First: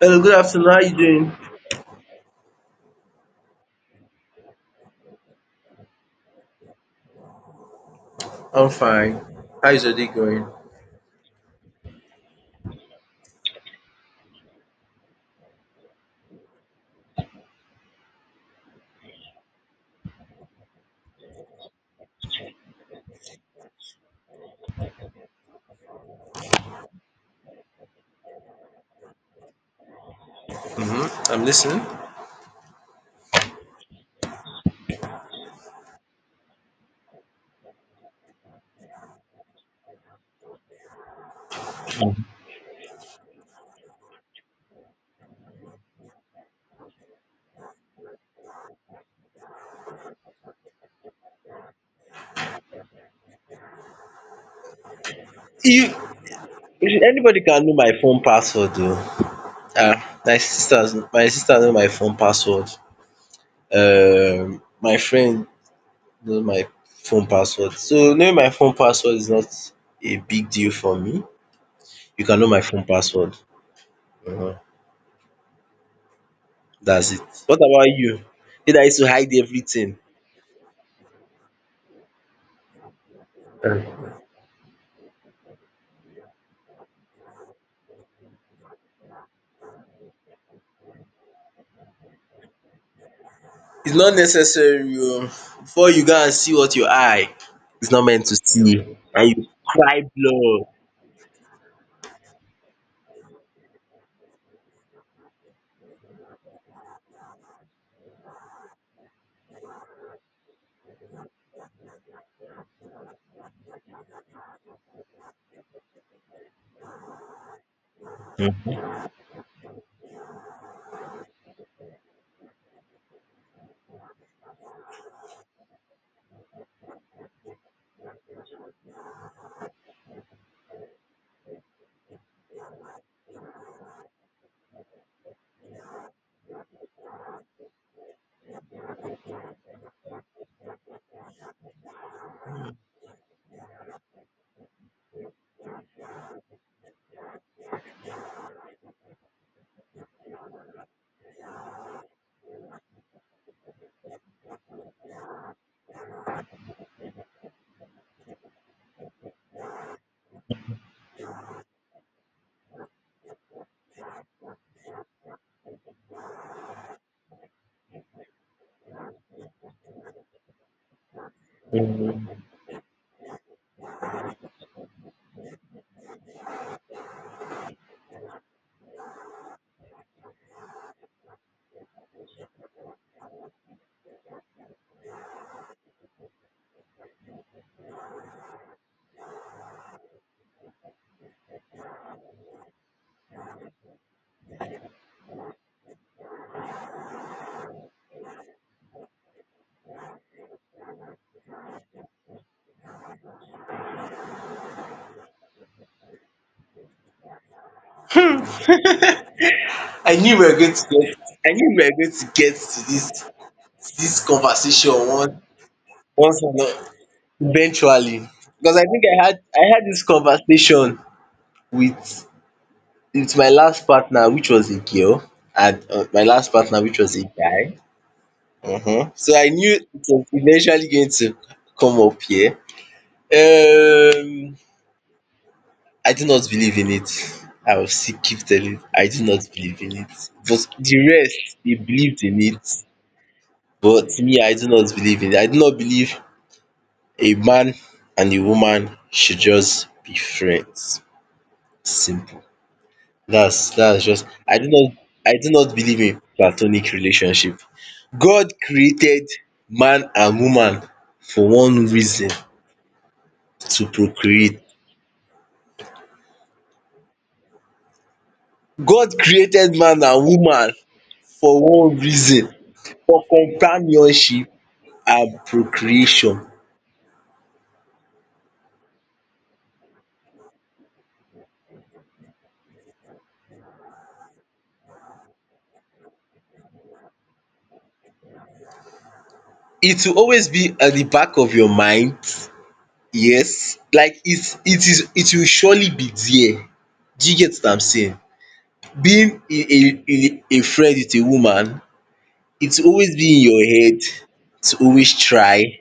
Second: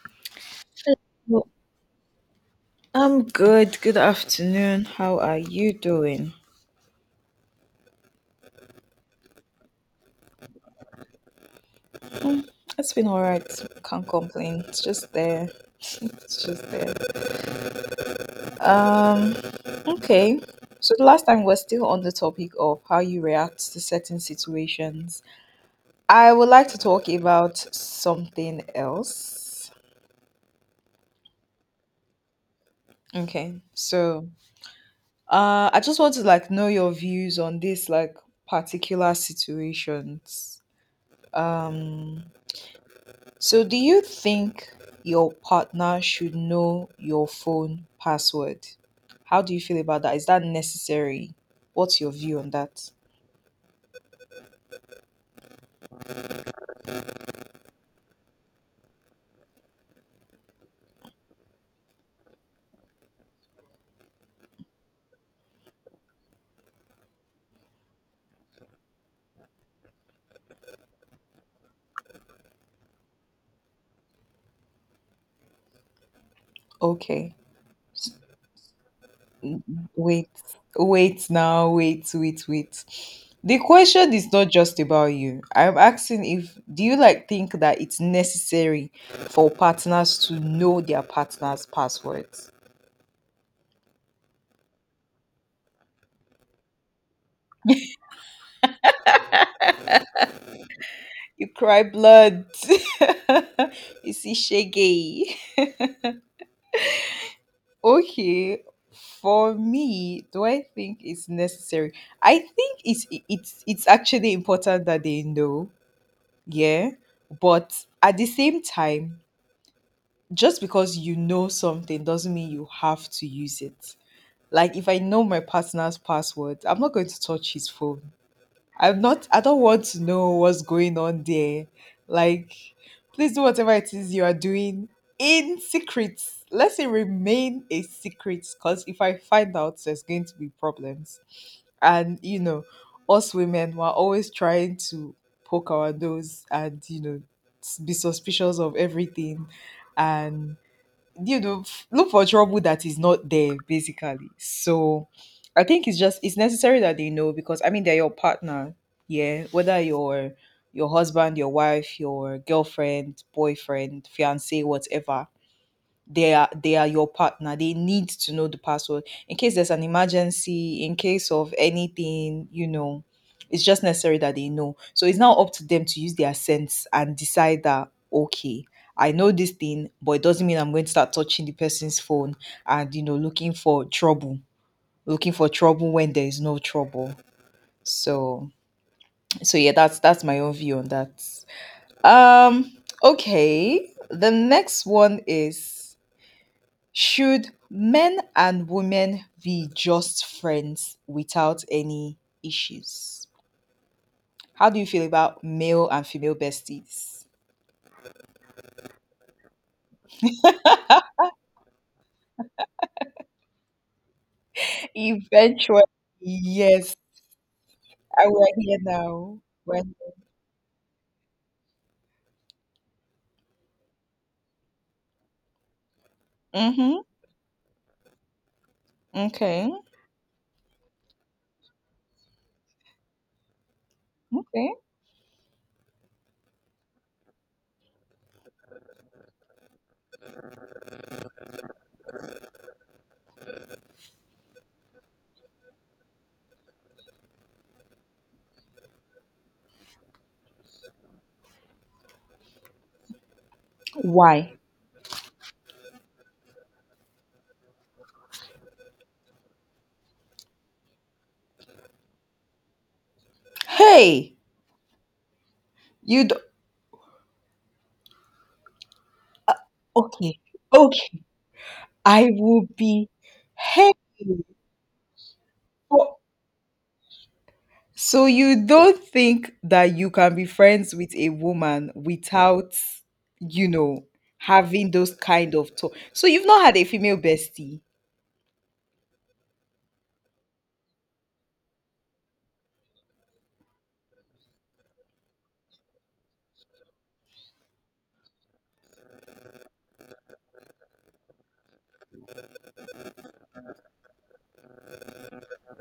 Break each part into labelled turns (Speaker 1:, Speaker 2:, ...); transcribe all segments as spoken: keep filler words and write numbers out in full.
Speaker 1: Hello, good afternoon. How you doing?
Speaker 2: Well, I'm good. Good afternoon. How are you doing?
Speaker 1: I'm fine. How is your day going?
Speaker 2: Mm, It's been all right. Can't complain. It's just there. It's just there. Um, okay. So the last time we're still on the topic of how you react to certain situations. I would like to talk about something else.
Speaker 1: Mm-hmm. I'm listening.
Speaker 2: Okay. So, uh, I just want to like know your views on this like particular situations. Um So, do you think your partner should know your phone password? How do you feel about that? Is that necessary? What's your view on that?
Speaker 1: You, Anybody can know my phone password though. Ah, my sister's my sister know my phone password. Um, my friend know my phone password. So knowing my phone password is not a big deal for me. You can know my phone password. Mhm. That's it.
Speaker 2: Okay.
Speaker 1: What about
Speaker 2: S-
Speaker 1: you? Did I used to hide
Speaker 2: n-
Speaker 1: everything.
Speaker 2: Wait, wait now, wait, wait, wait. The question is not just about you. I'm asking if do you like think that it's necessary for partners to know their partner's passwords?
Speaker 1: It's not necessary oh. Before you go and see what your eye is not meant to see and you cry blood.
Speaker 2: You cry blood. You see shaggy. Okay, for me, do I think it's necessary? I think it's it's it's actually important that they know, yeah. But at the same time, just because you know something doesn't mean you have to use it. Like if I know my partner's password, I'm not going to touch his phone. I'm not I don't want to know what's going on there. Like please do whatever it is you are doing in secret. Let it remain a secret because if I find out there's going to be problems. And you know, us women were always trying to poke our nose, and you know, s- be suspicious of everything, and you know, f- look for trouble that is not there basically. So I think it's just it's necessary that they know because I mean they're your partner, yeah, whether your your husband, your wife, your girlfriend, boyfriend, fiance, whatever they are, they are your partner. They need to know the password in case there's an emergency, in case of anything, you know. It's just necessary that they know. So it's now up to them to use their sense and decide that, okay, I know this thing, but it doesn't mean I'm going to start touching the person's phone and you know looking for trouble, looking for trouble when there is no trouble. So so yeah, that's that's my own view on that. um okay, the next one is, should men and women be just friends without any issues? How do you feel about male and female besties?
Speaker 1: I knew we were going to get I knew we were going to get to this to dis conversation once
Speaker 2: Eventually,
Speaker 1: once and all-
Speaker 2: yes,
Speaker 1: eventually,
Speaker 2: I we're
Speaker 1: because
Speaker 2: here
Speaker 1: I think I had
Speaker 2: now.
Speaker 1: I
Speaker 2: We're
Speaker 1: had this conversation with with my last partner, which was a girl, and um my last partner,
Speaker 2: Hmm.
Speaker 1: which was a guy um. So I
Speaker 2: Okay.
Speaker 1: knew it was eventually going to come up here Um,
Speaker 2: Okay.
Speaker 1: I do not believe in it. I will still keep telling I do not believe in it. But the rest, they believed in it. But me, I do not believe in it. I do not believe a man and a woman should just be friends. Simple. That's that's just
Speaker 2: Why?
Speaker 1: I do not I do not believe in platonic relationship. God created man and woman for one reason, to
Speaker 2: Hey,
Speaker 1: procreate.
Speaker 2: you'd
Speaker 1: God created man and
Speaker 2: okay.
Speaker 1: woman
Speaker 2: Okay.
Speaker 1: for one
Speaker 2: I
Speaker 1: reason,
Speaker 2: will be
Speaker 1: for
Speaker 2: hey
Speaker 1: companionship and
Speaker 2: for
Speaker 1: procreation.
Speaker 2: so you don't think that you can be friends with a woman without, you know, having those kind of talk. So you've not had a female bestie.
Speaker 1: It will always be at the back of your mind, yes, like it it is it will surely be there. Do you get what I'm saying? Being a a a friend with a woman, it will always be in your head to always try.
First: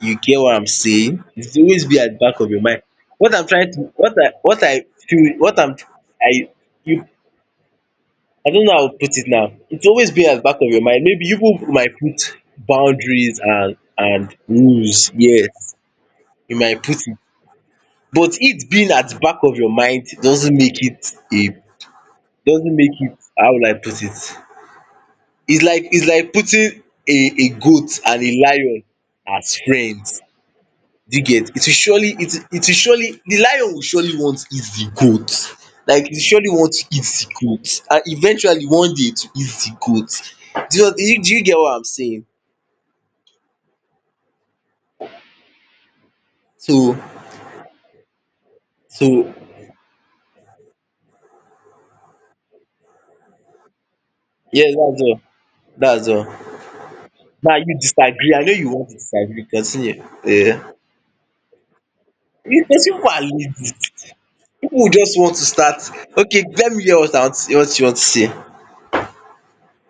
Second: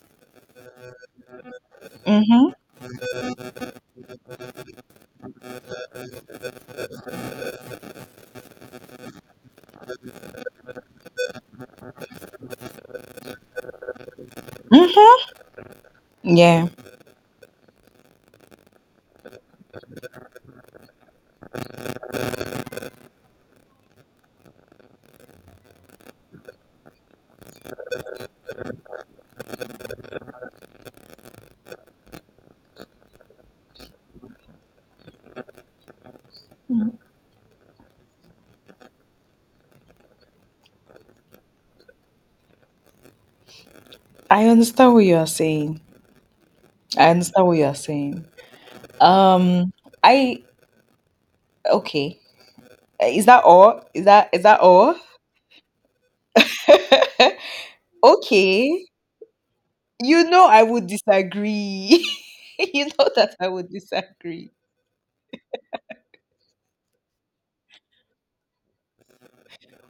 Speaker 1: You get what I'm saying? It will always be at the back of
Speaker 2: Mhm.
Speaker 1: your mind. What I'm trying to what I what I feel what I'm I you I don't know how to put it now. It's always been at the back of your mind. Maybe you people might put boundaries and and rules.
Speaker 2: Mhm.
Speaker 1: Yes, you
Speaker 2: Yeah.
Speaker 1: might put it, but it being at the back of your mind doesn't make it a doesn't make it How would I put it? It's like it's like putting a a goat and a lion as friends. Do you get? It will surely, it will it will surely, the lion will surely want to eat the goat. Like, it surely want to eat the goat and eventually one day to eat the goat. Do you do you do you get what I'm saying?
Speaker 2: I understand what you are saying.
Speaker 1: So,
Speaker 2: I understand what you are saying.
Speaker 1: so
Speaker 2: Um I okay. Is that all? Is that is that
Speaker 1: yeah,
Speaker 2: all?
Speaker 1: that's all. That's all. Now you disagree. I know you
Speaker 2: Okay.
Speaker 1: want to disagree. Continue.
Speaker 2: You know I
Speaker 1: Yeah.
Speaker 2: would disagree.
Speaker 1: Because
Speaker 2: You know
Speaker 1: people are
Speaker 2: that I would
Speaker 1: lazy.
Speaker 2: disagree.
Speaker 1: People will just want to start. Okay, let me hear what I want what you want to say.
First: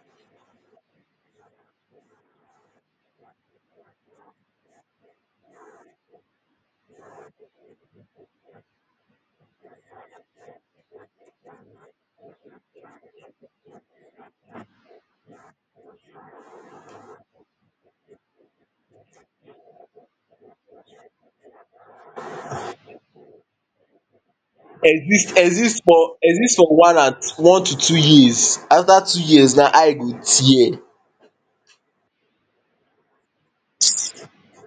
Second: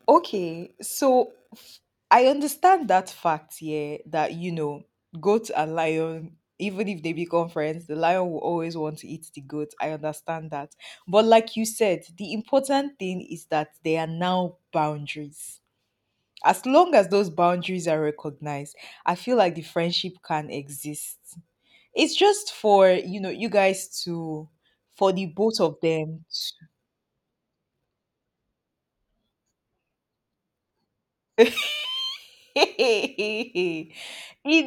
Speaker 2: Okay. So I understand that fact, yeah, that you know, goat and lion, even if they become friends, the lion will always want to eat the goat. I understand that. But like you said, the important thing is that there are now boundaries. As long as those boundaries are recognized, I feel like the friendship can exist. It's just for, you know, you guys to for the
Speaker 1: Exist
Speaker 2: both of
Speaker 1: exist for
Speaker 2: them.
Speaker 1: exist for one and one to two years. After two years now I go tear.
Speaker 2: It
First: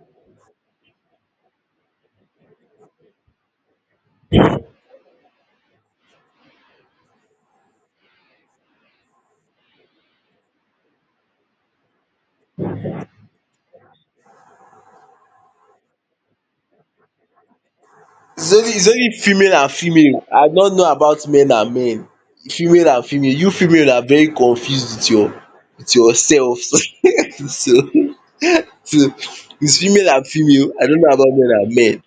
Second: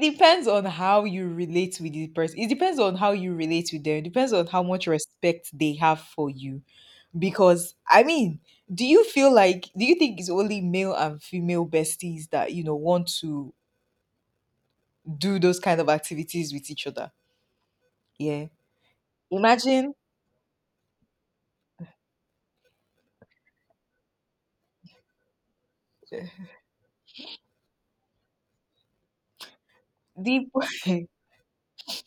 Speaker 2: depends on how you relate with the person. It depends on how you relate with them. It depends on how much respect they have for you. Because I mean, do you feel like do you think it's only male and female besties that you know want to do those kind of activities with each other? Yeah.
Speaker 1: It's only it's only female and
Speaker 2: Imagine
Speaker 1: female. I don't know about men and men. Female and female. You female are very confused with your with yourselves. so so so it's female and
Speaker 2: the
Speaker 1: female. I don't know about men and men.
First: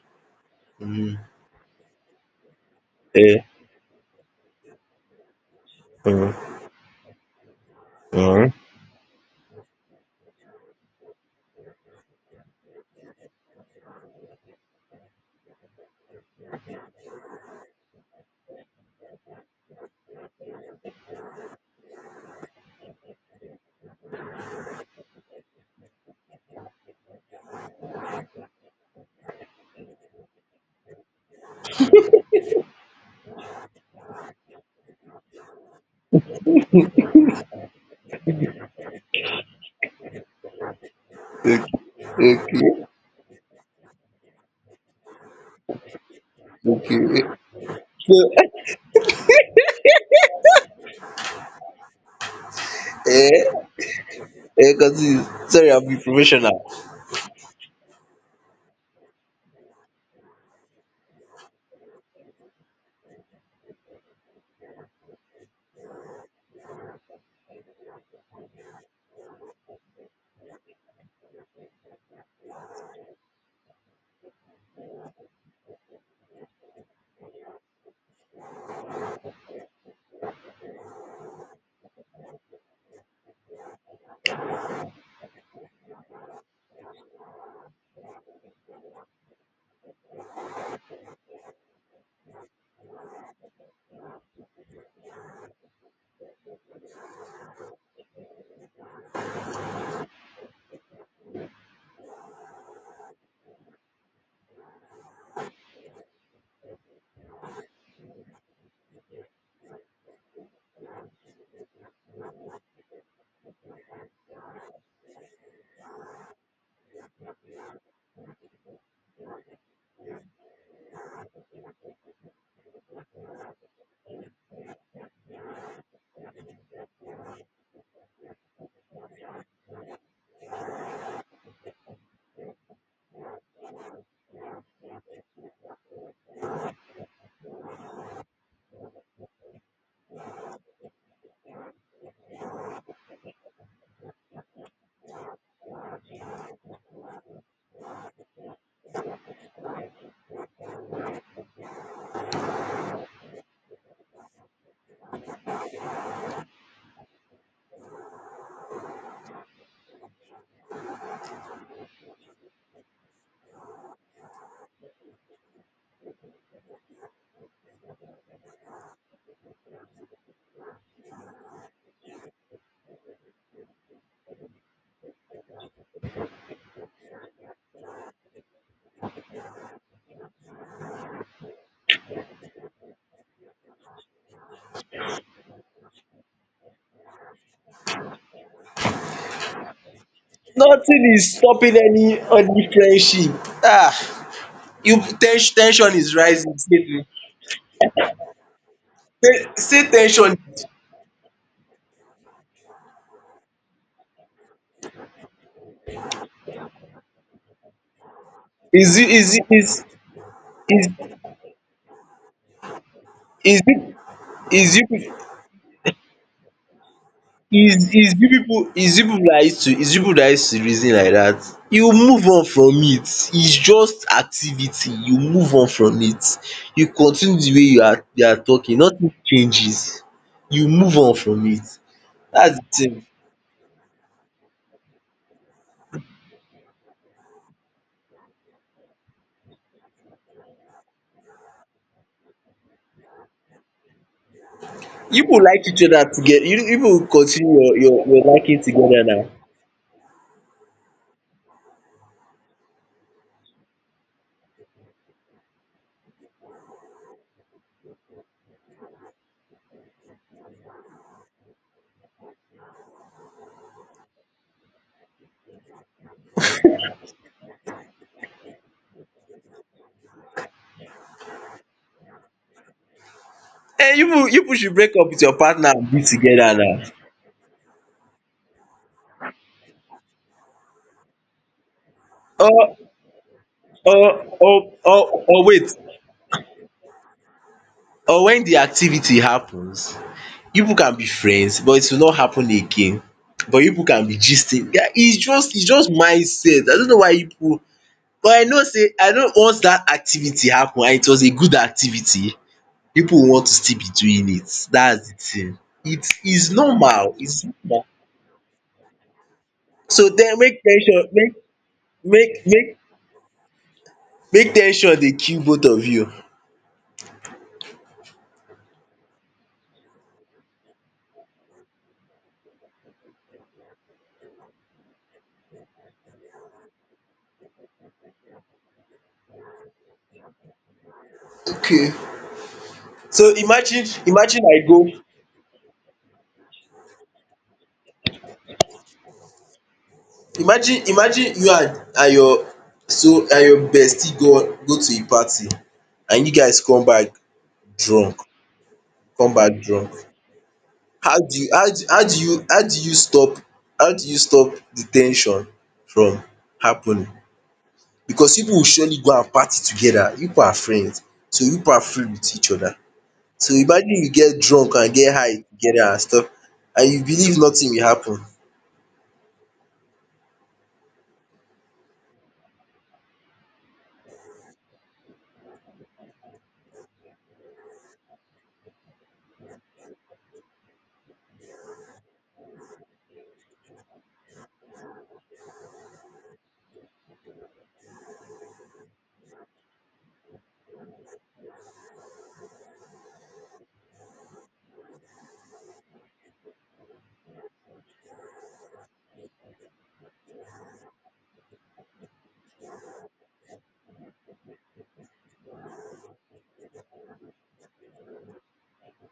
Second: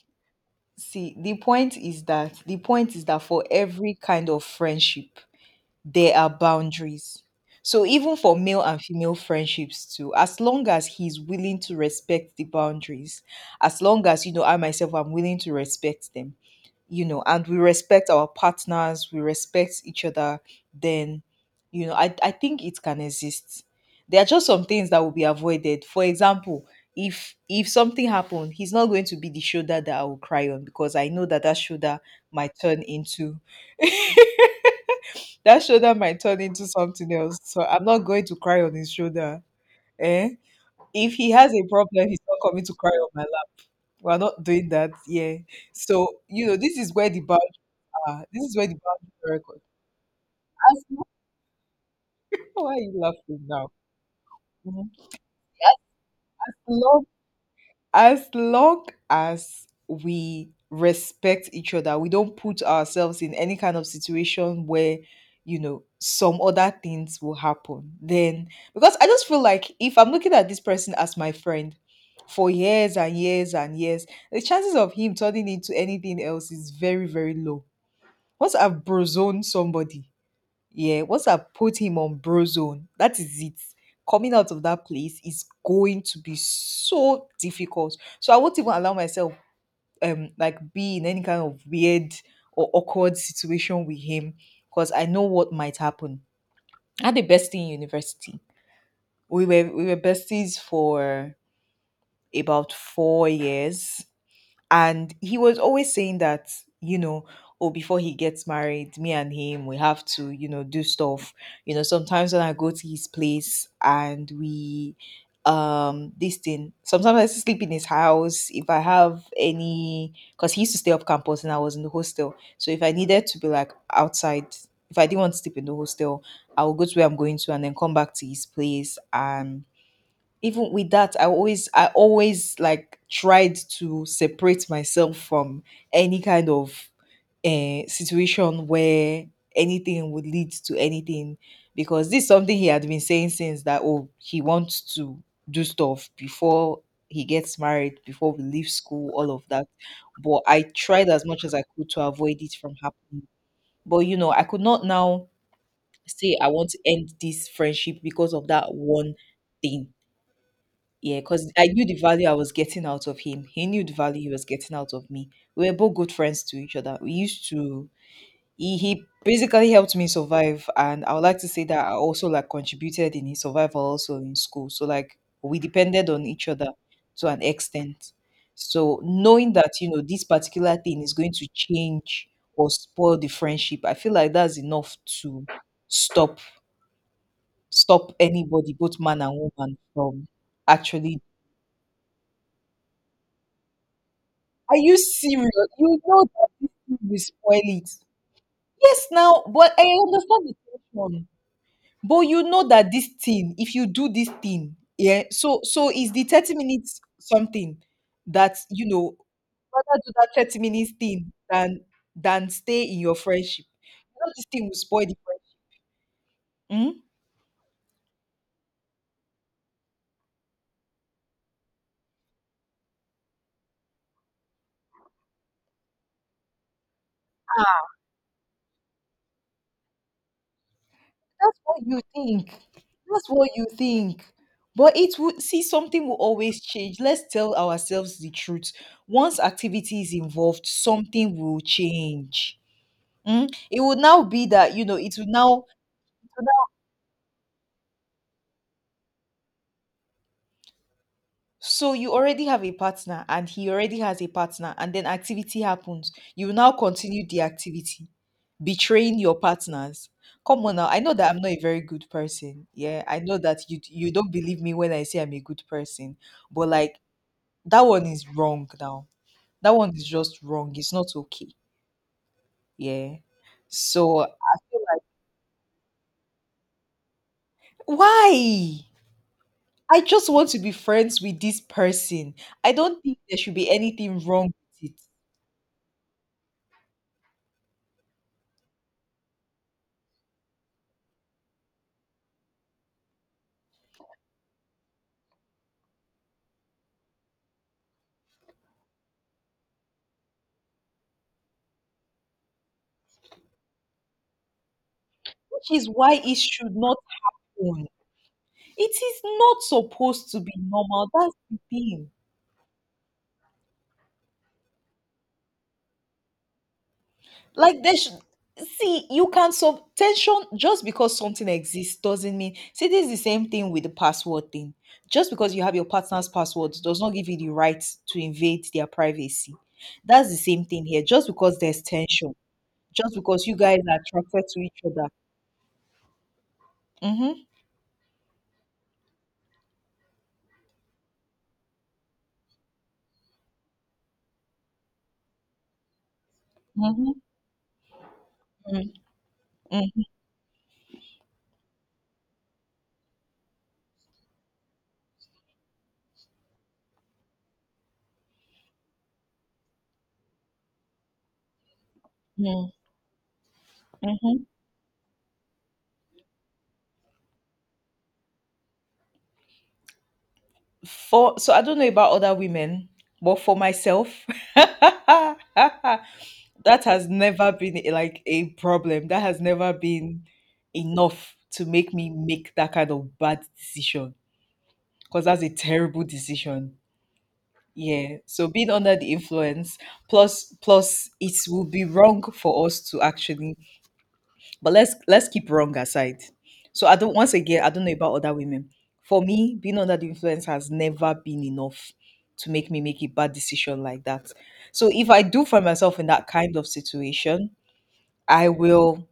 Speaker 2: see the point is that the point is that for
Speaker 1: Eh,
Speaker 2: every kind of friendship there are boundaries. So even for male and female friendships too, as long as he's willing to respect the boundaries, as long as you know I myself am willing to respect them, you know, and we respect our partners, we respect each other, then you know, I, I think it can exist. There are just some things that will be avoided. For example, if if something happened, he's not going to be the shoulder that I will cry on because I know that that shoulder might turn into that shoulder might turn into something else. So I'm not going to cry on his shoulder. Eh? If he has a problem, he's not coming to
Speaker 1: okay,
Speaker 2: cry on my lap. We're not doing that. Yeah. So, you know, this is
Speaker 1: okay,
Speaker 2: where the
Speaker 1: okay.
Speaker 2: bound
Speaker 1: So,
Speaker 2: are. This is where the boundary record. As long, why are you laughing
Speaker 1: eh,
Speaker 2: now?
Speaker 1: eh,
Speaker 2: Mhm.
Speaker 1: continue. Sorry I'm being
Speaker 2: As
Speaker 1: professional.
Speaker 2: long as long as we respect each other, we don't put ourselves in any kind of situation where, you know, some other things will happen. Then, because I just feel like if I'm looking at this person as my friend for years and years and years, the chances of him turning into anything else is very, very low. Once I've brozoned somebody, yeah, once I put him on bro zone, that is it. Coming out of that place is going to be so difficult. So I won't even allow myself um like be in any kind of weird or awkward situation with him because I know what might happen. I had the bestie in university. We were we were besties for about four years. And he was always saying that, you know, oh, before he gets married, me and him, we have to, you know, do stuff. You know, sometimes when I go to his place and we, um, this thing, sometimes I sleep in his house. If I have any, because he used to stay up campus and I was in the hostel. So if I needed to be like outside, if I didn't want to sleep in the hostel, I would go to where I'm going to and then come back to his place. And even with that, i always I always like tried to separate myself from any kind of uh, situation where anything would lead to anything, because this is something he had been saying since, that oh, he wants to do stuff before he gets married, before we leave school, all of that. But I tried as much as I could to avoid it from happening. But you know, I could not now say I want to end this friendship because of that one thing. Yeah, because I knew the value I was getting out of him. He knew the value he was getting out of me. We were both good friends to each other. We used to he, he basically helped me survive, and I would like to say that I also like contributed in his survival also in school. So like we depended on each other to an extent. So knowing that, you know, this particular thing is going to change or spoil the friendship, I feel like that's enough to stop stop anybody, both man and woman, from
Speaker 1: Nothing
Speaker 2: actually.
Speaker 1: is stopping any any friendship. Ah
Speaker 2: Are you
Speaker 1: you, ten
Speaker 2: serious?
Speaker 1: tension ten sion
Speaker 2: You
Speaker 1: is
Speaker 2: know that
Speaker 1: rising.
Speaker 2: this thing
Speaker 1: Say
Speaker 2: will spoil it. Yes,
Speaker 1: ten
Speaker 2: now, but I
Speaker 1: say ten sion
Speaker 2: understand the tension. But you know that this thing, if you do this thing, yeah, so so is the thirty minutes something that you
Speaker 1: is
Speaker 2: know
Speaker 1: is is
Speaker 2: rather do that thirty
Speaker 1: is
Speaker 2: minutes thing than than stay in your
Speaker 1: Is
Speaker 2: friendship.
Speaker 1: it
Speaker 2: You know this thing
Speaker 1: is
Speaker 2: will
Speaker 1: is you
Speaker 2: spoil
Speaker 1: peo
Speaker 2: the friendship. Hmm?
Speaker 1: is is you pipu is you pipu that used to is you pipu that used to reason like that? You move on from it. It's just activity. You move on from it. You continue the way you are you are talking. Nothing changes. You move on from
Speaker 2: That's
Speaker 1: it.
Speaker 2: what you think.
Speaker 1: That's the thing.
Speaker 2: That's what you think. But it would see something will always change. Let's tell ourselves the truth. Once activity is involved, something will change. Mm? It would now be that you know it
Speaker 1: You
Speaker 2: would
Speaker 1: pipu
Speaker 2: now
Speaker 1: like each other together. you you pipu continue your your your liking together now.
Speaker 2: so you already have a partner and he already has a partner and then activity happens. You will now continue the activity, betraying your partners. Come on now, I know that I'm not a very good person. Yeah, I know that you you don't believe me when I say I'm a good person. But like that one is wrong now. That one is just wrong. It's not okay. Yeah.
Speaker 1: um you pipu
Speaker 2: So I
Speaker 1: you pipu should
Speaker 2: feel
Speaker 1: break
Speaker 2: like
Speaker 1: up with your partner and be together now.
Speaker 2: why? I just want to be friends with this person. I
Speaker 1: Or
Speaker 2: don't think there should be
Speaker 1: or
Speaker 2: anything wrong
Speaker 1: or
Speaker 2: with it.
Speaker 1: or or wait or when the activity happens, you pipu can be friends but it will not happen again, but you pipu can be gisting. Yeah, its just its just mindset. I no know why you pipu, but I know sey I know once dat activity happen and it was a good activity, pipu will want to still be doing it. Dats de thing.
Speaker 2: Which is why it
Speaker 1: Its
Speaker 2: should not
Speaker 1: normal, its normal.
Speaker 2: happen. It is not
Speaker 1: So
Speaker 2: supposed
Speaker 1: then
Speaker 2: to be
Speaker 1: make ten sion
Speaker 2: normal. That's
Speaker 1: make
Speaker 2: the thing.
Speaker 1: make make make ten sion dey kill both of you.
Speaker 2: Like they should see you can sub tension just because something exists doesn't mean see this is the same thing with the password thing. Just because you have your partner's password does not give you the right to invade their privacy. That's the same thing here. Just because there's
Speaker 1: Okay.
Speaker 2: tension, just
Speaker 1: so
Speaker 2: because you guys
Speaker 1: imagine
Speaker 2: are
Speaker 1: imagine
Speaker 2: attracted
Speaker 1: I
Speaker 2: to
Speaker 1: go
Speaker 2: each other. Mm-hmm,
Speaker 1: imagine imagine you and and your so and your bestie go go to a party and you guys come back
Speaker 2: mm-hmm,
Speaker 1: drunk,
Speaker 2: mm-hmm,
Speaker 1: come back drunk how do you how do how do you how do you stop how do you stop the ten sion from happening? Because you pipu will surely go and party together. You pipu are friends, so you pipu are free with each other.
Speaker 2: mm-hmm,
Speaker 1: So imagine you get
Speaker 2: mm-hmm.
Speaker 1: drunk and get high together and stuff, and you believe nothing will happen.
Speaker 2: For so I don't know about other women, but for myself, that has never been like a problem. That has never been enough to make me make that kind of bad decision because that's a terrible decision. Yeah. So being under the influence, plus plus it will be wrong for us to actually. But let's let's keep wrong aside. So I don't once again, I don't know about other women. For me, being under the influence has never been enough to make me make a bad decision like that. So if I do find myself in that kind of situation, I will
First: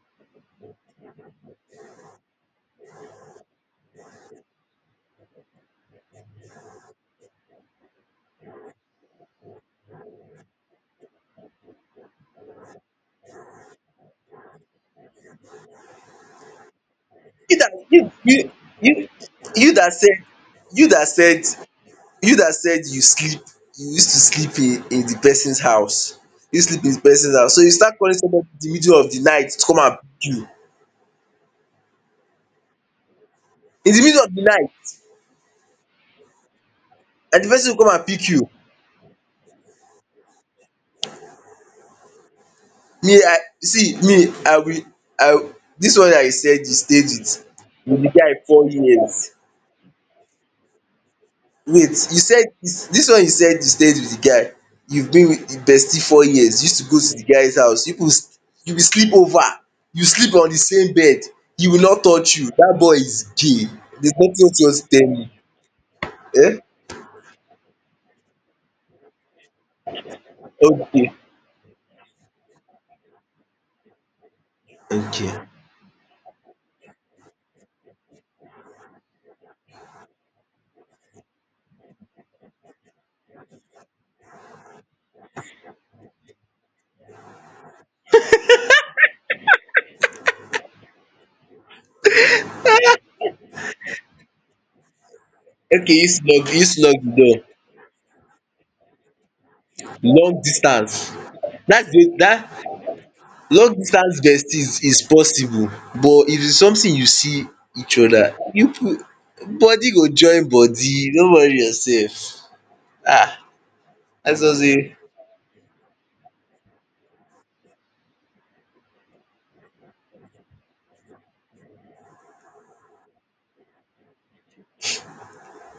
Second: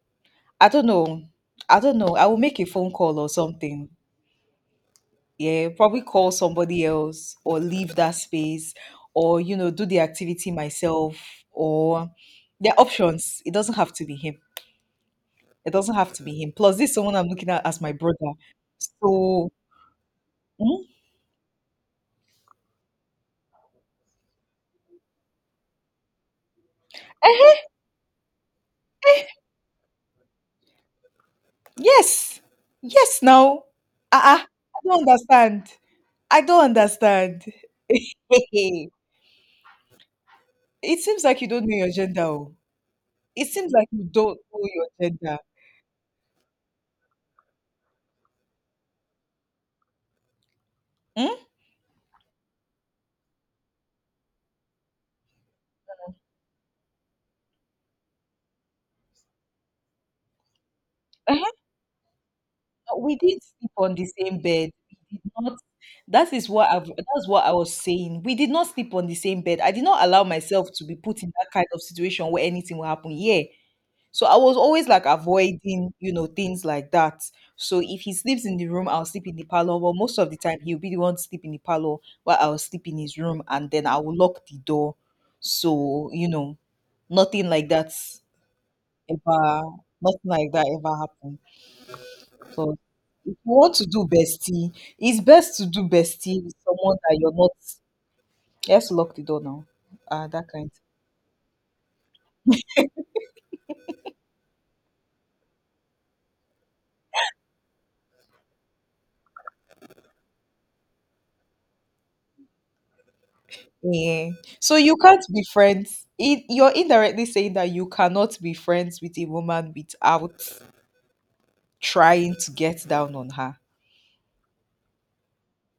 Speaker 2: I don't know. I don't know. I will make a phone call or something. Yeah, probably call somebody else or leave that space or, you know, do the activity myself or there are options. It doesn't have to be him. It doesn't have to be him. Plus, this someone I'm looking
Speaker 1: you
Speaker 2: at
Speaker 1: dat
Speaker 2: as my
Speaker 1: you
Speaker 2: brother.
Speaker 1: you you
Speaker 2: So,
Speaker 1: you dat said
Speaker 2: mm,
Speaker 1: you dat said You dat said you sleep, you used to sleep in in the person's house. You sleep in the person's house,
Speaker 2: eh,
Speaker 1: so you start calling somebody in the middle of the night to come and pick you.
Speaker 2: yes. Yes, now.
Speaker 1: In the middle of
Speaker 2: Uh-uh.
Speaker 1: the night,
Speaker 2: I don't understand. I don't
Speaker 1: and
Speaker 2: understand.
Speaker 1: the person go come and pick you.
Speaker 2: It seems like you don't know your gender. Oh.
Speaker 1: Me I,
Speaker 2: It seems like
Speaker 1: see
Speaker 2: you
Speaker 1: me
Speaker 2: don't
Speaker 1: I
Speaker 2: know
Speaker 1: will
Speaker 2: your
Speaker 1: I
Speaker 2: gender.
Speaker 1: Dis one wey I said you stayed with with the guy four years.
Speaker 2: Hmm?
Speaker 1: Wait, you said dis dis one you said you stayed with the guy, you've been with the bestie four years, you used to go to the guy's house, you pipu you will sleep over, you sleep on the same bed, he will not touch you, dat boy
Speaker 2: But we
Speaker 1: is
Speaker 2: did
Speaker 1: gay,
Speaker 2: sleep on the
Speaker 1: there's
Speaker 2: same
Speaker 1: nothing else you
Speaker 2: bed.
Speaker 1: want to tell
Speaker 2: We
Speaker 1: me
Speaker 2: did not that is
Speaker 1: um.
Speaker 2: what I've that's what I was saying. We did not sleep on the same bed. I did not allow myself to be
Speaker 1: Okay,
Speaker 2: put in that kind of situation where anything will happen. Yeah. So I was always like
Speaker 1: okay,
Speaker 2: avoiding, you know, things like that. So if he sleeps in the room, I'll sleep in the parlor. But most of the time he'll be the one to sleep in the parlor while I'll sleep in his room and then I will lock the door. So, you know, nothing like that ever nothing like that ever happened. So if you want to do bestie, it's best to do
Speaker 1: okay. you
Speaker 2: bestie
Speaker 1: slug
Speaker 2: with
Speaker 1: you slug
Speaker 2: someone
Speaker 1: the
Speaker 2: that you're
Speaker 1: door.
Speaker 2: not. Let's lock the door now. Ah,
Speaker 1: Long
Speaker 2: that kind.
Speaker 1: distance, dats the dat long distance besties is possible, but if it's something you see each other, you pipu, body go join body, no worry yourself. Ah,
Speaker 2: Yeah.
Speaker 1: as
Speaker 2: So
Speaker 1: Azozie,
Speaker 2: you can't be friends. It, you're indirectly saying that you cannot be friends with a woman without trying to get down on her.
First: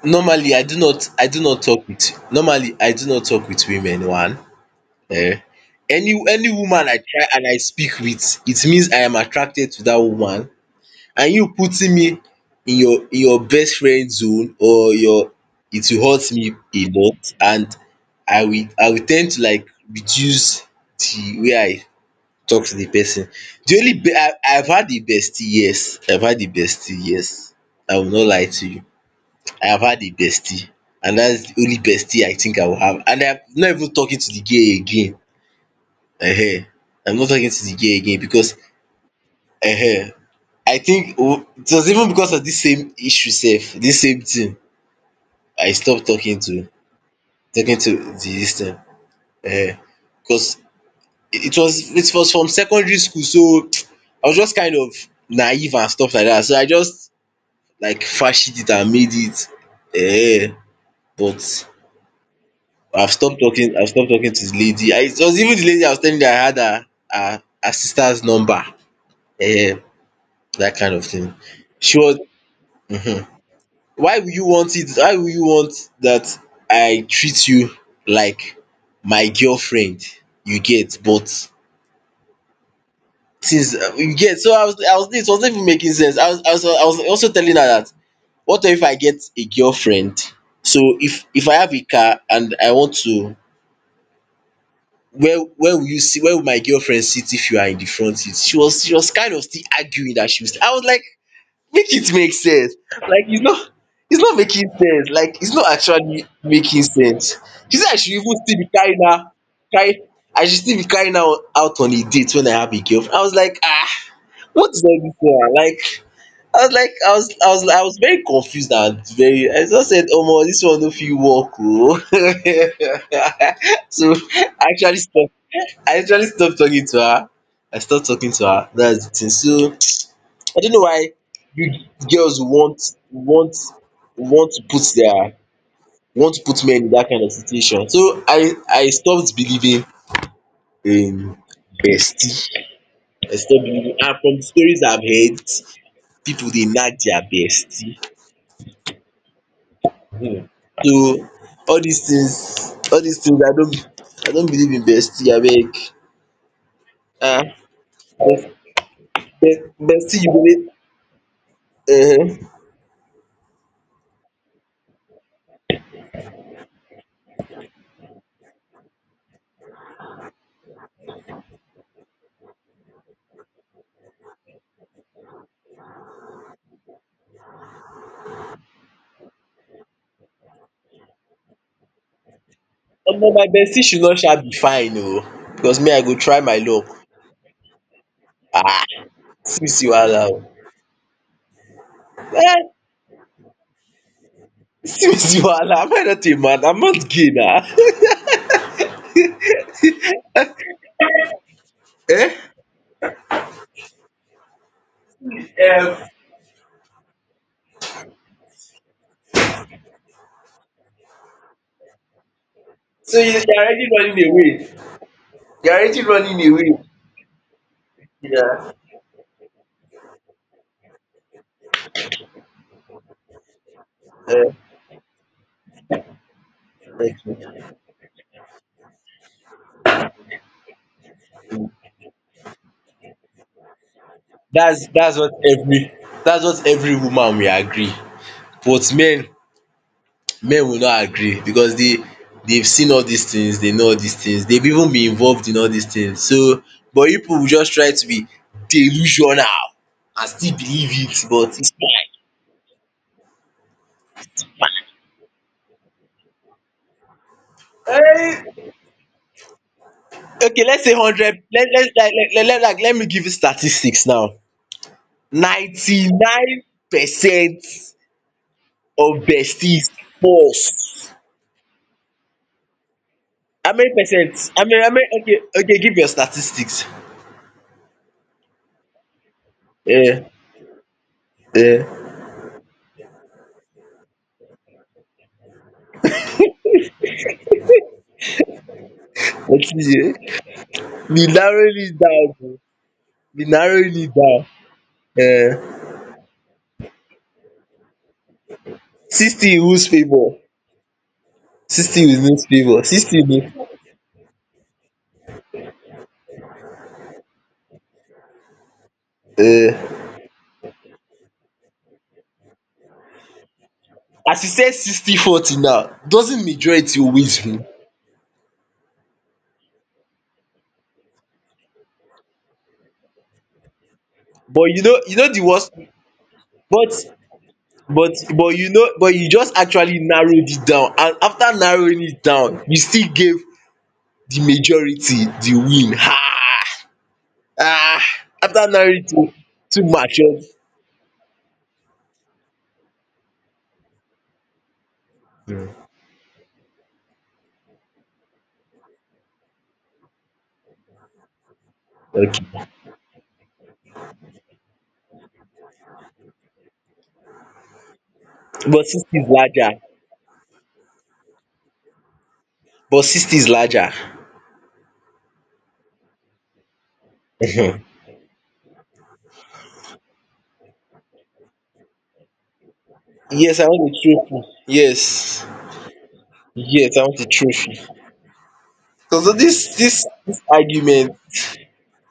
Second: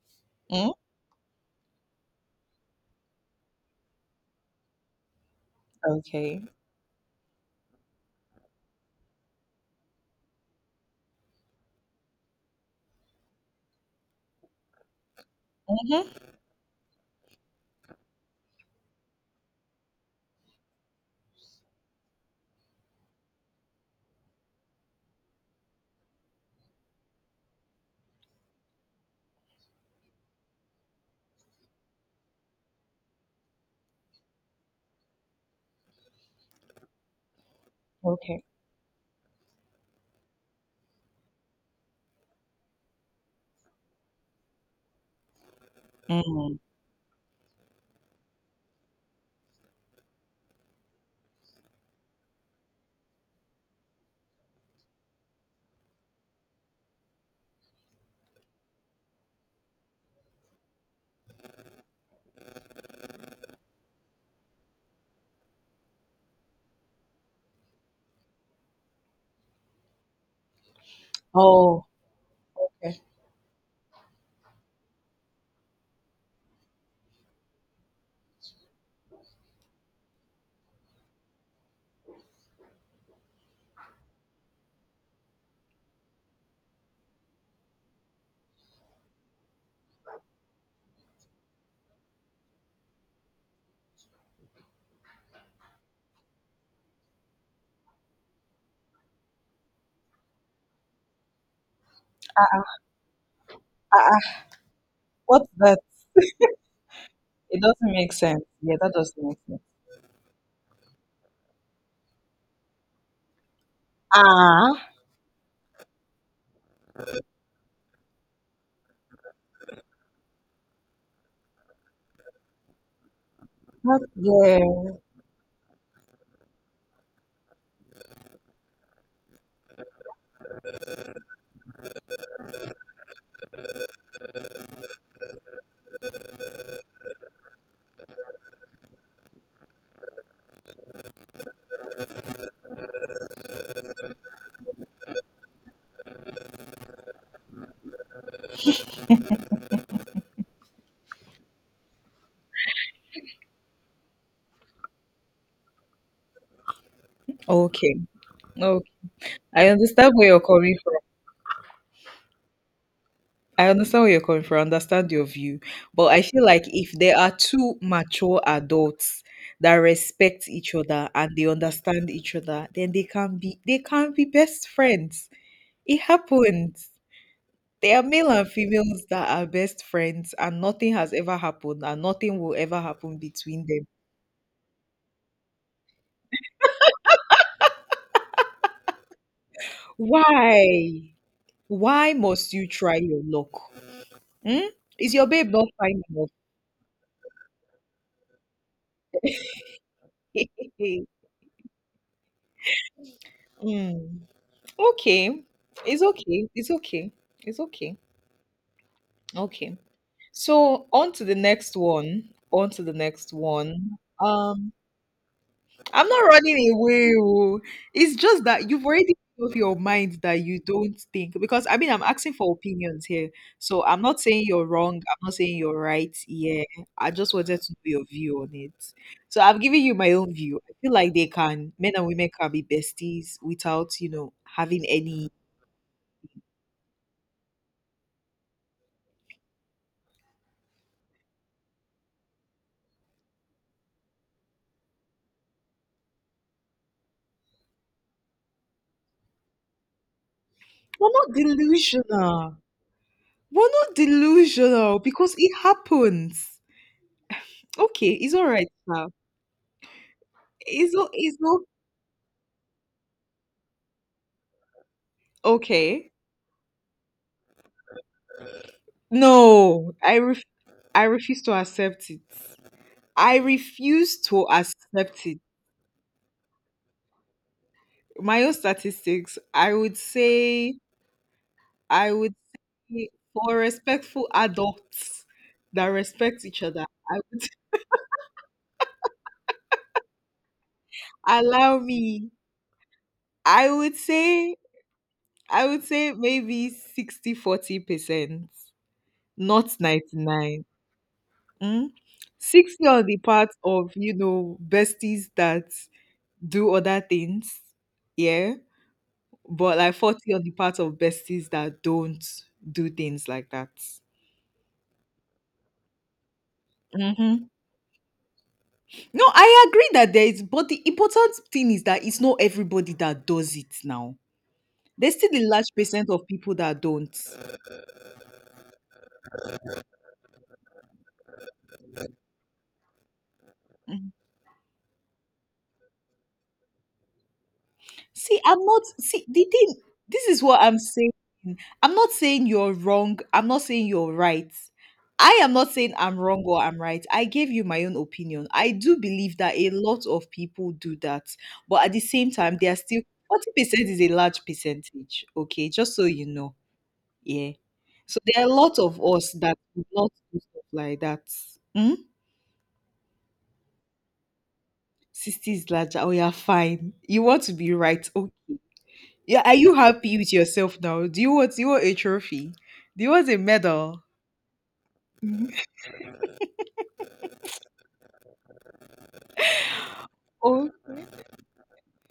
Speaker 1: normally I
Speaker 2: Mm?
Speaker 1: do not I do not talk with normally I do not talk with women one um any
Speaker 2: Okay.
Speaker 1: any woman I try and I speak with, it means I am attracted to that woman. And you putting me in your in your best friend zone or your it
Speaker 2: Mm-hmm.
Speaker 1: will hurt me a lot, and I will I will tend to like reduce the way I talk to the person. The only be I I've had the bestie, yes, I've had the bestie yes, I will not lie to you, I have had a bestie, and that's the only bestie I think I will have. And I'm not even talking to the girl again. um I'm not talking to the girl again,
Speaker 2: Okay.
Speaker 1: because um I think, oh, it was even because of dis same issue sef dis same thing I stopped talking
Speaker 2: Mm.
Speaker 1: to, talking to the dis thing um because it was it was from secondary school, so I was just kind of naive and stuff like that. So I just like fashioned it and made it um but I've stopped talking. I've stopped talking to the lady. I, it was even the lady I was telling you that I had her, her, her sister's number. Eh, that kind of thing.
Speaker 2: Oh,
Speaker 1: She was.
Speaker 2: okay.
Speaker 1: Mhm. Why would you want it? Why would you want that I treat you like my girlfriend? You get, but since uh, you get, so I was. I was. It wasn't even making sense. I was. I was. I was also telling her that what if I get a girlfriend? So if if I have a car and I want to where where will you see where will my girlfriend sit if you are in the front seat? She was she was kind of still arguing that she was i was like, make it make sense. Like it's not it's not making sense. Like
Speaker 2: What's
Speaker 1: it's not
Speaker 2: that?
Speaker 1: actually making sense.
Speaker 2: It
Speaker 1: She
Speaker 2: doesn't
Speaker 1: said I should
Speaker 2: make
Speaker 1: even
Speaker 2: sense.
Speaker 1: still be
Speaker 2: Yeah, that
Speaker 1: carrying
Speaker 2: doesn't
Speaker 1: her,
Speaker 2: make sense.
Speaker 1: carry I should still be carrying her out on a date when I have a girlfriend. I was like, ah,
Speaker 2: Ah,
Speaker 1: what is all this one like? I was like I was I was I was very confused, and very I just said, omo, this one no fit work oo.
Speaker 2: that,
Speaker 1: So i
Speaker 2: yeah.
Speaker 1: actually stop I literally stopped talking to her. I stopped talking to her. That's the thing. So I don't know why you girls want, want want to put their want to put men in that kind of situation. So I I stopped believing in bestie. I stopped believing, and from the stories I've heard, people dey nag their bestie. um So all these things all these things I don't, I don't believe in bestie abeg. um
Speaker 2: Okay. Okay. I understand
Speaker 1: Bestie
Speaker 2: where
Speaker 1: you
Speaker 2: you're
Speaker 1: go
Speaker 2: coming from.
Speaker 1: dey. um
Speaker 2: I understand where you're coming from, I understand your view, but I feel like if there are two mature adults that respect each other and they understand each other, then they can be they can be best friends. It happens. There are male and females that are best friends and nothing has ever happened and nothing will ever happen
Speaker 1: Omo, my
Speaker 2: between
Speaker 1: bestie
Speaker 2: them.
Speaker 1: should not sha be fine oo, because me I go try my luck. um See, you see wahala oo.
Speaker 2: Why? Why must you
Speaker 1: um
Speaker 2: try your luck? Hmm?
Speaker 1: See,
Speaker 2: Is
Speaker 1: you
Speaker 2: your
Speaker 1: see
Speaker 2: babe not
Speaker 1: wahala, am
Speaker 2: fine
Speaker 1: I not
Speaker 2: enough?
Speaker 1: a man? I'm not gay na. um
Speaker 2: Hmm. Okay. It's
Speaker 1: um
Speaker 2: okay. It's okay. It's okay. Okay. So on to the next one. On to the
Speaker 1: so you
Speaker 2: next
Speaker 1: you are already
Speaker 2: one.
Speaker 1: running away
Speaker 2: Um,
Speaker 1: you are already
Speaker 2: I'm not
Speaker 1: running
Speaker 2: running
Speaker 1: away
Speaker 2: away. Oh. It's just that
Speaker 1: Yeah.
Speaker 2: you've already made up your mind that you don't think because I mean I'm asking for opinions here. So I'm not saying you're wrong. I'm not saying you're right. Yeah. I just wanted to know
Speaker 1: um
Speaker 2: your view on it. So I'm giving you my own view. I feel like they can men and women can be besties without, you know, having
Speaker 1: that's that's
Speaker 2: any.
Speaker 1: what every that's what every woman will agree, but men men will not agree because they they've seen all these things, they know all these things, they've even been involved in all these things. So, but you people will just try to be delusional and still believe
Speaker 2: We're
Speaker 1: it,
Speaker 2: not
Speaker 1: but it's
Speaker 2: delusional. We're not delusional because it happens. Okay, it's all
Speaker 1: fine. Eh,
Speaker 2: right now.
Speaker 1: okay, let's
Speaker 2: It's
Speaker 1: say
Speaker 2: not. It's
Speaker 1: hundred.
Speaker 2: not
Speaker 1: Let let like let, let, like let me give you statistics now.
Speaker 2: okay.
Speaker 1: Ninety-nine percent of besties,
Speaker 2: No, I ref- I
Speaker 1: false.
Speaker 2: refuse to accept it. I
Speaker 1: How many
Speaker 2: refuse to
Speaker 1: percent? I mean, I mean,
Speaker 2: accept it.
Speaker 1: okay, okay. Give your statistics.
Speaker 2: My own statistics. I would
Speaker 1: Yeah,
Speaker 2: say.
Speaker 1: yeah.
Speaker 2: I would say for respectful adults that respect each other. I would
Speaker 1: What is it? We narrowed
Speaker 2: allow
Speaker 1: it
Speaker 2: me.
Speaker 1: down. Be
Speaker 2: I
Speaker 1: narrowing
Speaker 2: would
Speaker 1: it down.
Speaker 2: say. I would
Speaker 1: Um
Speaker 2: say maybe sixty forty percent.
Speaker 1: sixty in
Speaker 2: Not
Speaker 1: whose favour?
Speaker 2: ninety-nine. Mm?
Speaker 1: Sixty in whose favour?
Speaker 2: sixty on the
Speaker 1: Sixty in
Speaker 2: part of, you know, besties that do other things. Yeah. But like
Speaker 1: um
Speaker 2: forty on the part of besties that don't do things like that.
Speaker 1: as you said, sixty forty now, doesn't majority
Speaker 2: Mm-hmm.
Speaker 1: always win?
Speaker 2: No, I agree that there is, but the important thing is that it's not everybody that does it now.
Speaker 1: But you know
Speaker 2: There's
Speaker 1: you
Speaker 2: still
Speaker 1: know the
Speaker 2: a large
Speaker 1: worst,
Speaker 2: percent of people that
Speaker 1: but
Speaker 2: don't.
Speaker 1: but but you know but you just actually narrowed it down, and after narrowing it down you still gave the majority the win. Ha! Ah!
Speaker 2: See, I'm
Speaker 1: After
Speaker 2: not
Speaker 1: narrowing it
Speaker 2: see
Speaker 1: down
Speaker 2: the thing.
Speaker 1: too much,
Speaker 2: This
Speaker 1: eh?
Speaker 2: is what I'm saying. I'm not saying you're wrong. I'm not saying you're right. I am not saying I'm wrong or I'm right. I gave you my own opinion. I do believe that a lot of people do that, but at the same
Speaker 1: Okay,
Speaker 2: time, they are still forty percent is a large percentage. Okay, just so you know, yeah. So there are a lot
Speaker 1: but
Speaker 2: of
Speaker 1: sixty is
Speaker 2: us that
Speaker 1: larger,
Speaker 2: do not do stuff like that. Hmm?
Speaker 1: but sixty is larger.
Speaker 2: Sixty is larger. Oh, yeah, fine. You want to be right? Yeah, are you happy with yourself now? Do you want Do you want a trophy? Do you want a
Speaker 1: Yes, I want
Speaker 2: medal?
Speaker 1: dey throw. Yes. Yes, I want the truth. Because this, this this
Speaker 2: Oh,
Speaker 1: argument,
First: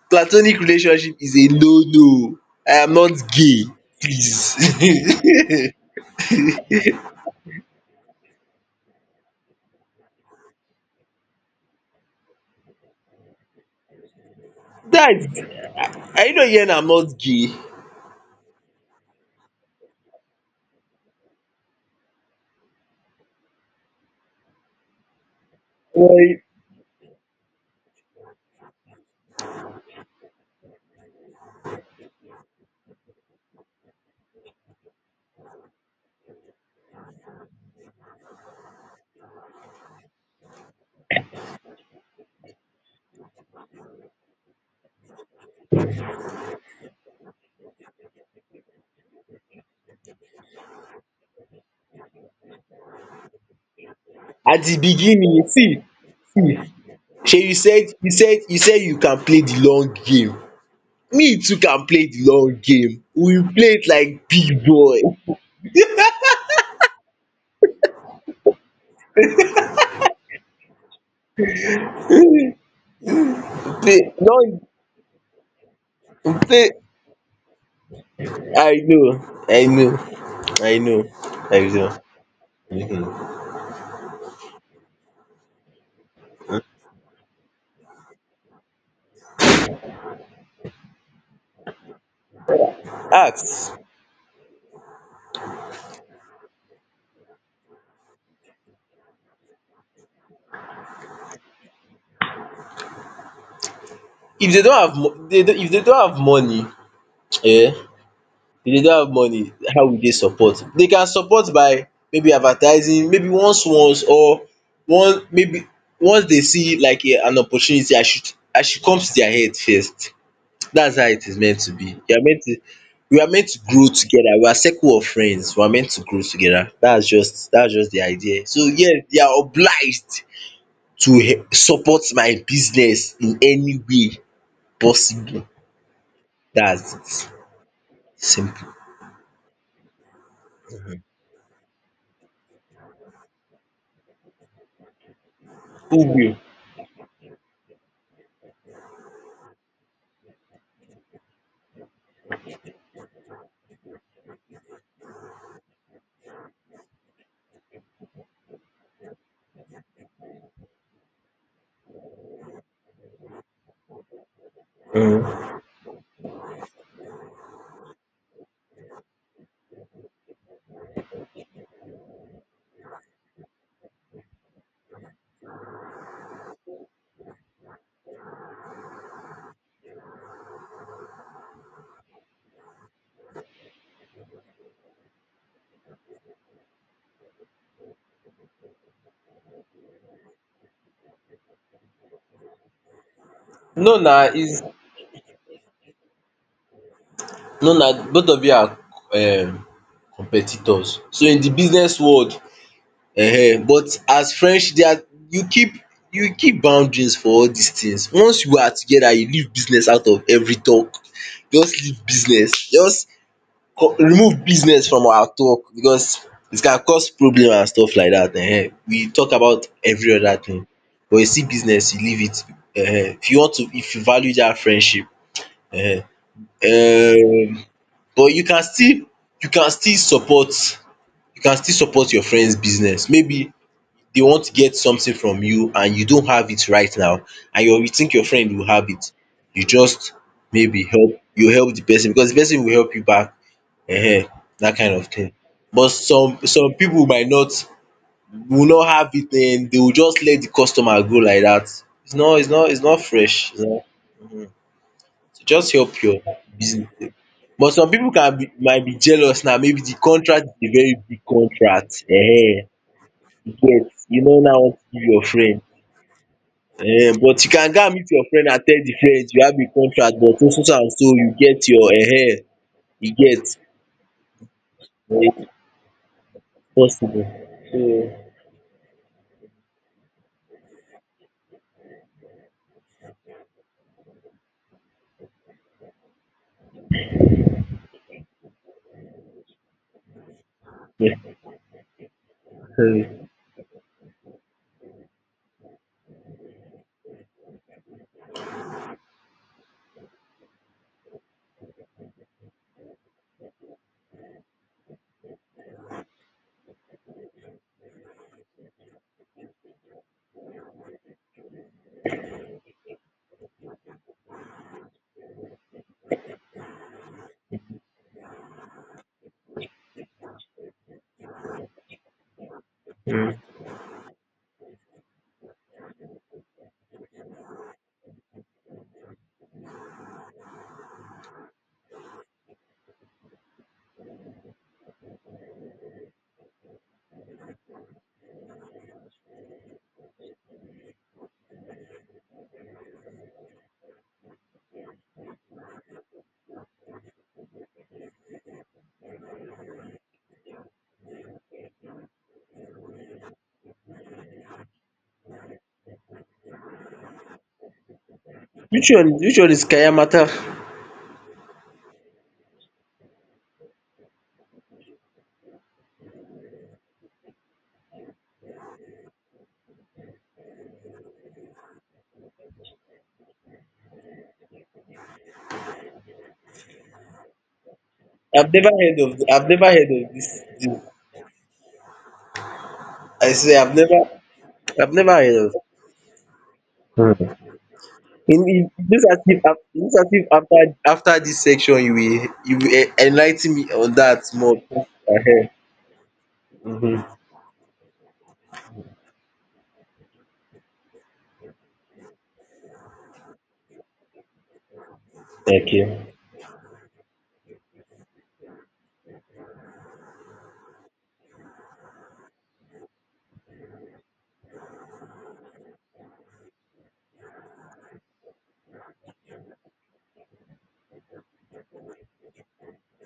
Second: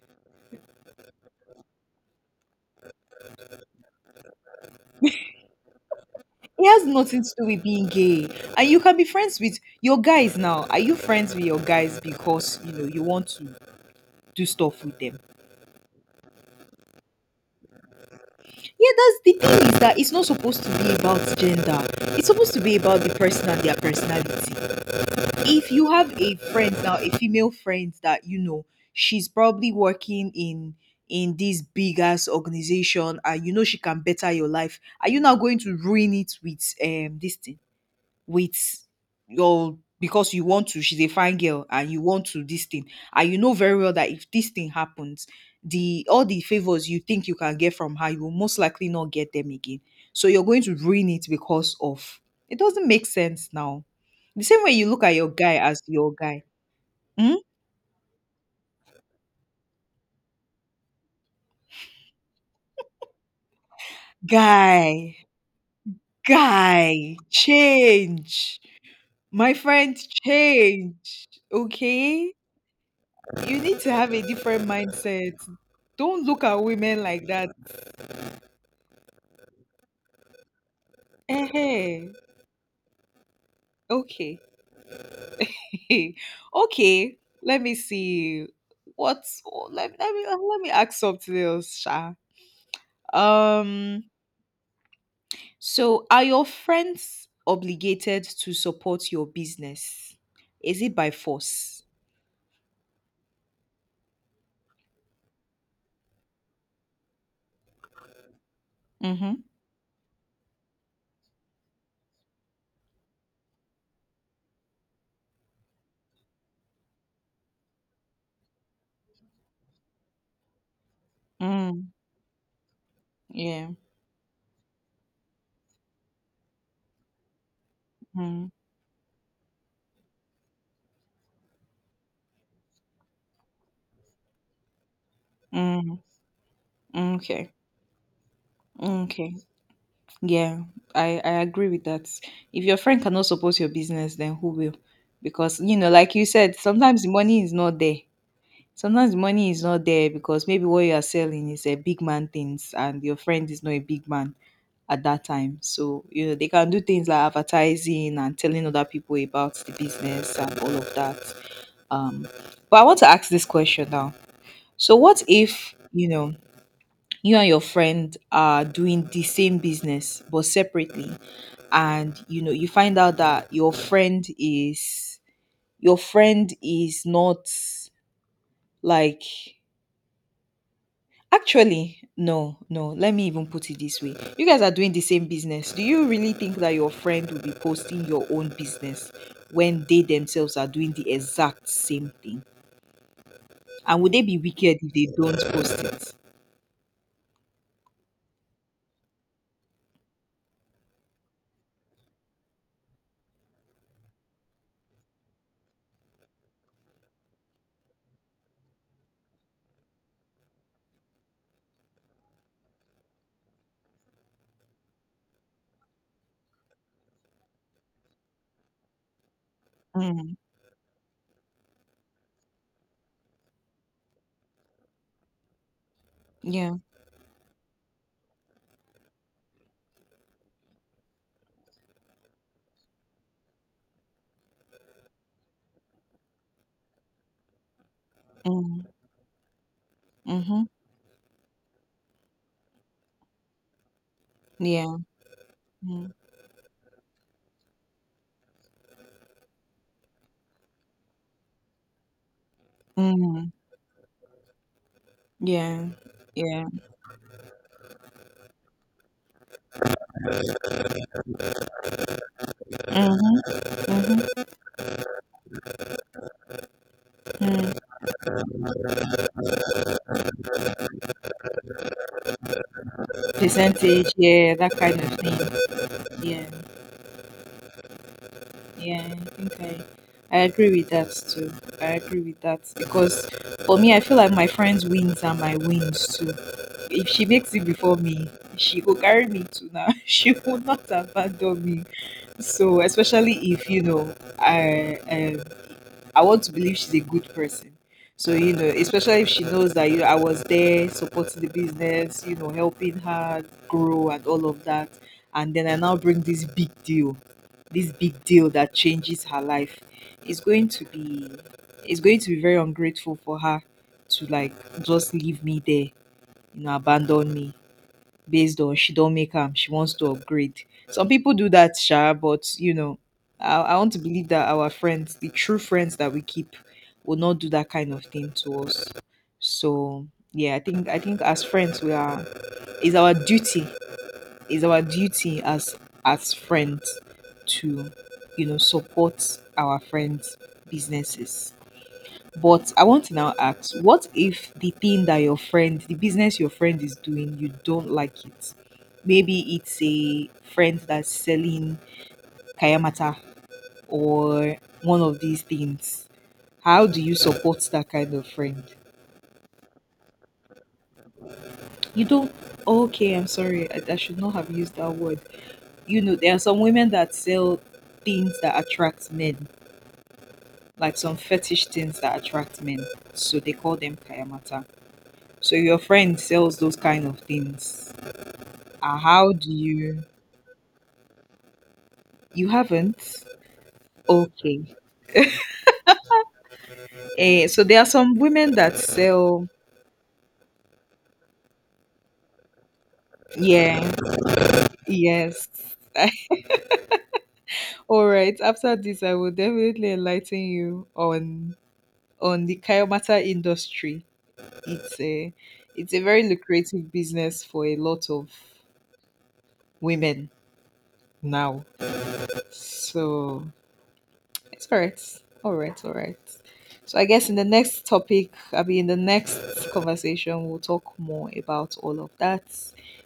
Speaker 1: platonic relationship is a no no. I am not gay. Please.
Speaker 2: it has nothing to do with being gay. And you can be friends with your guys now. Are you friends with your guys because you know you want to do stuff with them?
Speaker 1: Guys, I you not hear, I'm not gay.
Speaker 2: Yeah, that's the thing is that it's not supposed to be about gender. It's supposed to be about the person and their personality. If you have
Speaker 1: Well,
Speaker 2: a friend now, a female friend that you know, she's probably working in in this big ass organization and you know she can better your life, are you now going to ruin it with um this thing? With your because you want to she's a fine girl and you want to this thing and you know very well that if this thing happens the all the favors you think you can get from her you will most likely not get them again, so you're going to ruin it because of it doesn't make sense now the same
Speaker 1: at
Speaker 2: way
Speaker 1: the
Speaker 2: you look at your
Speaker 1: beginning,
Speaker 2: guy as
Speaker 1: see,
Speaker 2: your guy.
Speaker 1: see.
Speaker 2: Hmm?
Speaker 1: Shey you said you said you said you can play the long game. Me too can play the long game. We play it like big boy.
Speaker 2: guy guy change, my friend, change. Okay, you need to have
Speaker 1: play
Speaker 2: a
Speaker 1: long
Speaker 2: different mindset. Don't look at
Speaker 1: play
Speaker 2: women like that.
Speaker 1: I know, I know, I know.
Speaker 2: Eh,
Speaker 1: I know.
Speaker 2: okay, okay. Let me see. What's oh, let, me- let me let me ask something else, Sha.
Speaker 1: Ask.
Speaker 2: Um, so are your friends obligated to support your business? Is it by force?
Speaker 1: If they don't have mo dey don if dey don have money, yeah, if they don't have
Speaker 2: Mm-hmm.
Speaker 1: money, how will they support? They can support by maybe advertising, maybe once once or one maybe once they see like a, an opportunity, I should I should come to their head first. That's how it is meant to
Speaker 2: Mm,
Speaker 1: be. You are meant to We are meant to
Speaker 2: yeah.
Speaker 1: grow together, we are circle of friends, we are meant to grow together. that's just that's just the idea.
Speaker 2: Mm,
Speaker 1: So yes, they are obliged to he- support my business in any way possible.
Speaker 2: mm,
Speaker 1: That's
Speaker 2: mm.
Speaker 1: it.
Speaker 2: Okay.
Speaker 1: Simple.
Speaker 2: Mm, okay. Yeah, I, I agree with that. If your friend cannot support your business, then who will? Because, you know,
Speaker 1: Who
Speaker 2: like you
Speaker 1: will?
Speaker 2: said, sometimes the money is not there. Sometimes the money is not there because maybe what you are selling is a big man things and your friend is not a big man at that time. So, you know, they can do things like advertising and telling other people about the business and all of that. Um, but I want to ask this question now. So what if, you know, you and your friend are doing the same business but separately and you know you find out that your friend is your friend is not like actually no no let me even put it this way, you guys are doing the same business, do you really think that your friend will be posting your own business when they themselves are doing the exact same thing
Speaker 1: No
Speaker 2: and would
Speaker 1: na
Speaker 2: they be
Speaker 1: is
Speaker 2: wicked if they don't post it?
Speaker 1: no na, both of you are um competitors. So in the business world, um but as friendship, there are you keep you keep boundaries for all dis things. Once you are together, you leave business out of every talk. Just leave business. Just co- remove business from our talk because it can cause problem and stuff like dat um. We talk about every
Speaker 2: Mm,
Speaker 1: other thing, but you see business, you leave it um. If you want to if you value dat friendship.
Speaker 2: yeah,
Speaker 1: um but you can still you can still support you can still support your friends business, maybe they want to get something from you and you don't have it right now, and your you think your friend will have
Speaker 2: mm,
Speaker 1: it, you just
Speaker 2: mm-hmm,
Speaker 1: maybe help you help the person because the person will help you back. um that
Speaker 2: yeah,
Speaker 1: kind of thing. But
Speaker 2: mm,
Speaker 1: some some people might not will not have it, then they will just let the customer go like that. It's not it's not it's not
Speaker 2: mm.
Speaker 1: fresh to just
Speaker 2: Yeah.
Speaker 1: help your
Speaker 2: Yeah.
Speaker 1: business um. But some pipu can be might be jealous now, maybe de contract is a very big contract um
Speaker 2: Mhm.
Speaker 1: You get, you no
Speaker 2: Mhm.
Speaker 1: now want give your friend um But you can
Speaker 2: Mm.
Speaker 1: go and meet your friend and tell de friend you have a contract, but so so so and so. You get your um you get
Speaker 2: Percentage. Yeah, that kind of
Speaker 1: um
Speaker 2: thing. Yeah.
Speaker 1: possible. So
Speaker 2: Yeah. I think I, I agree with that too. I agree with that because for me, I feel like my friends' wins are my wins too. If she makes it before me, she will carry me to now. She will not
Speaker 1: yeah.
Speaker 2: abandon me. So
Speaker 1: um
Speaker 2: especially if you know, I um I want to believe she's a good person. So, you know, especially if she knows that you know, I was there supporting the business, you know, helping her grow and all of that. And then I now bring this big deal, this big deal that changes her life. It's going to be it's going to be very ungrateful for her to like just leave me there, you know, abandon me based on she don't make them she wants to upgrade. Some people do that sha but you know I, I want to believe that our friends the true friends that we keep will not do that kind of thing to us. So yeah, i think I think as friends we are it's our duty it's our duty as as friends to you know support our friends businesses. But I want to now ask, what if the thing that your friend, the business your friend is doing, you don't like it? Maybe it's a friend that's selling kayamata or one of these things. How do you support that kind of friend?
Speaker 1: which one which one is Kayamata?
Speaker 2: You don't. Okay, I'm sorry. I, I should not have used that word. You know, there are some women that sell things that attract men, like some fetish things that attract men. So they call them kayamata. So your friend sells those kind of things.
Speaker 1: I've never
Speaker 2: Uh,
Speaker 1: heard of
Speaker 2: how
Speaker 1: I've
Speaker 2: do
Speaker 1: never heard of
Speaker 2: you?
Speaker 1: dis dis
Speaker 2: You haven't?
Speaker 1: I swear I've never
Speaker 2: Okay.
Speaker 1: I've never heard of am.
Speaker 2: Eh, so there are some
Speaker 1: In
Speaker 2: women that sell.
Speaker 1: initiative initiative, afta afta dis, as if after after dis section you will you will enligh ten me on
Speaker 2: Yeah.
Speaker 1: dat more. Ahem
Speaker 2: Yes.
Speaker 1: um
Speaker 2: All right. After this, I will definitely enlighten you on on the kayomata industry. It's a it's a
Speaker 1: okay.
Speaker 2: very lucrative business for a lot of women now. So it's all right. All right. All right. So I guess in the next topic, I'll be in the next conversation, we'll talk more about all of that.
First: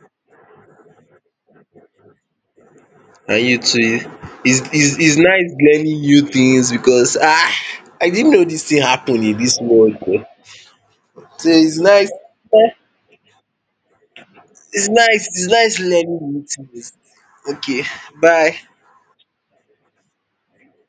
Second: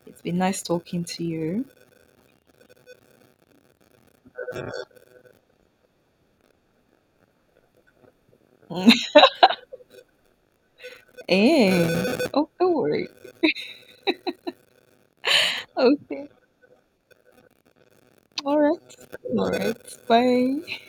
Speaker 2: It's been nice talking to you.
Speaker 1: And you too. Its its its nice learning new things because ah, I didn't know dis thing happen in dis world um So its nice
Speaker 2: Eh. Oh, don't worry.
Speaker 1: its nice its nice learning
Speaker 2: Okay.
Speaker 1: new things. Okay, bye.
Speaker 2: All right. All right. Bye.